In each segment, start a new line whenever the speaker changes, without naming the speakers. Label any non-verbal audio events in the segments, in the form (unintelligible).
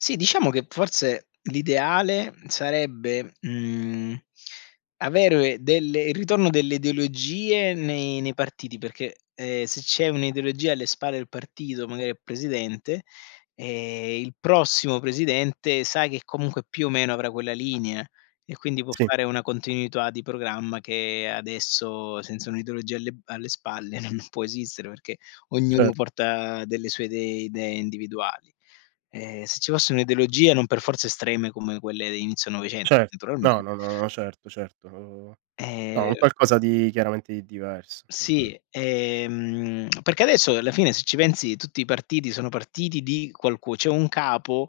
Sì, diciamo che forse l'ideale sarebbe, mhmm, avere delle il ritorno delle ideologie, nei nei partiti, perché, ehm, se c'è un'ideologia alle spalle del partito, magari al presidente, ehm, il prossimo presidente, sa che comunque più o meno avrà quella linea, e quindi può
Sì.
fare una continuità di programma, che adesso senza un'ideologia alle b spalle non può esistere, perché ognuno
Cer
porta delle sue idee idee individuali. Ehm, se ci fosse un'ideologia, non per forza estreme come quelle di inizio '900,
Cer no,
naturalmente
no, no, certo, certo, uhm, no, un
Ehm
qualcosa di chiaramente di diverso, è vero.
Sì, ehm, (smacks lips) perché adesso, alla fine se ci pensi tutti, i partiti sono partiti di qualcu c'è un capo,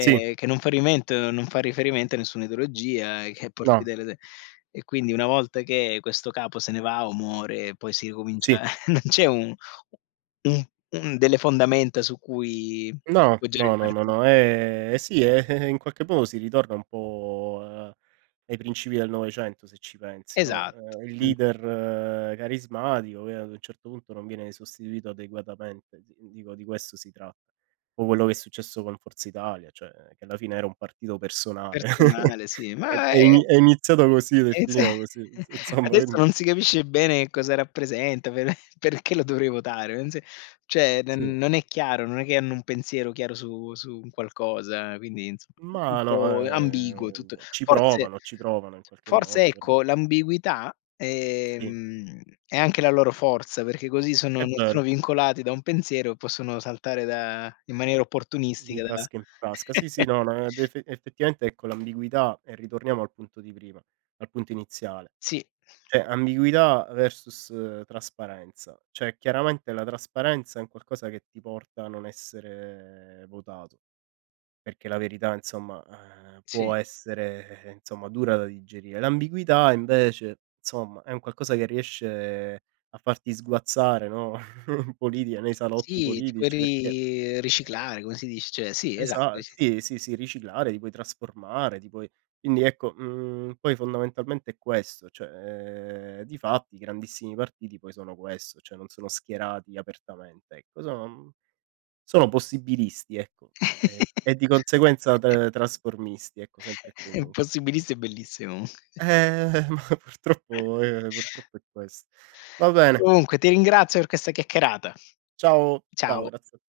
Sì.
che non fa rimento non fa riferimento a nessuna ideologia, che porti
No.
delle idee; e quindi una volta che questo capo se ne va o muore, poi si ricomincia,
Sì.
(chuckles) non c'è un u un un delle fondamenta su cui
No,
poggiare il
no, no,
partito.
no, ehm, eh sì, eh, eh, in qualche modo si ritorna un po' ai principi del '900 se ci pensi, no,
Esatto,
ehm, il
mh.
leader carismatico, che ad un certo punto non viene sostituito adeguatamente, di dico di questo si tratta. Un po' quello che è successo con Forza Italia, cioè, che alla fine era un partito personale. (chuckles)
Personale sì,
È d
ma,
è
ehm
ini è iniziato così, ed è finita
(unintelligible)
così.
(chuckles) Adesso
(unintelligible)
non si capisce bene cosa rappresenta, per perché lo dovrei votare (unintelligible) cioè d
Sì.
non è chiaro, non è che hanno un pensiero chiaro su su un qualcosa, quindi insomma un
Ma no,
po' ambiguo tutto.
ehm, ci
Forse
provano, ci provano in qualche
forse
modo, però.
ecco, l'ambiguità,
Sì.
ehm, è anche la loro forza, perché così sono
È
non
vero.
sono vincolati da un pensiero, e possono saltare da in maniera
Di
opportunistica da
frasca in frasca. Sì, sì,
(chuckles)
no, no, ed ef effettivamente, ecco, l'ambiguità e ritorniamo al punto di prima, al punto iniziale.
Sì.
Cioè ambiguità versus trasparenza, cioè chiaramente la trasparenza, è un qualcosa che ti porta a non essere votato, perché la verità, insomma, ehm, può
Sì.
essere, ehm, insomma dura da digerire. L'ambiguità invece, insomma, è un qualcosa che riesce a farti sguazzare, no, (chuckles) in politica, nei salotti
Sì, ti puoi
politici, perché,
ri
ehm
riciclare come si dice? Cioè, sì, esa
Esa
sì.
sì, sì, sì, riciclare, ti puoi trasformare, ti puoi quindi ecco, mhmm, poi fondamentalmente è questo, cioè, ehm, difatti i grandissimi partiti poi sono questo, cioè non sono schierati apertamente, ecco, sono uhm, sono possibilisti ecco, ehm, e di conseguenza
(chuckles)
tr trasformisti ecco, sempre e
È
comun
impossibilissimo è bellissimo comunque.
Ehm, ma purtroppo ehm,
(chuckles)
purtroppo è questo. Va bene.
Comunque, ti ringrazio per questa chiacchierata.
Ciao, ciao,
Ciao.
grazie a te.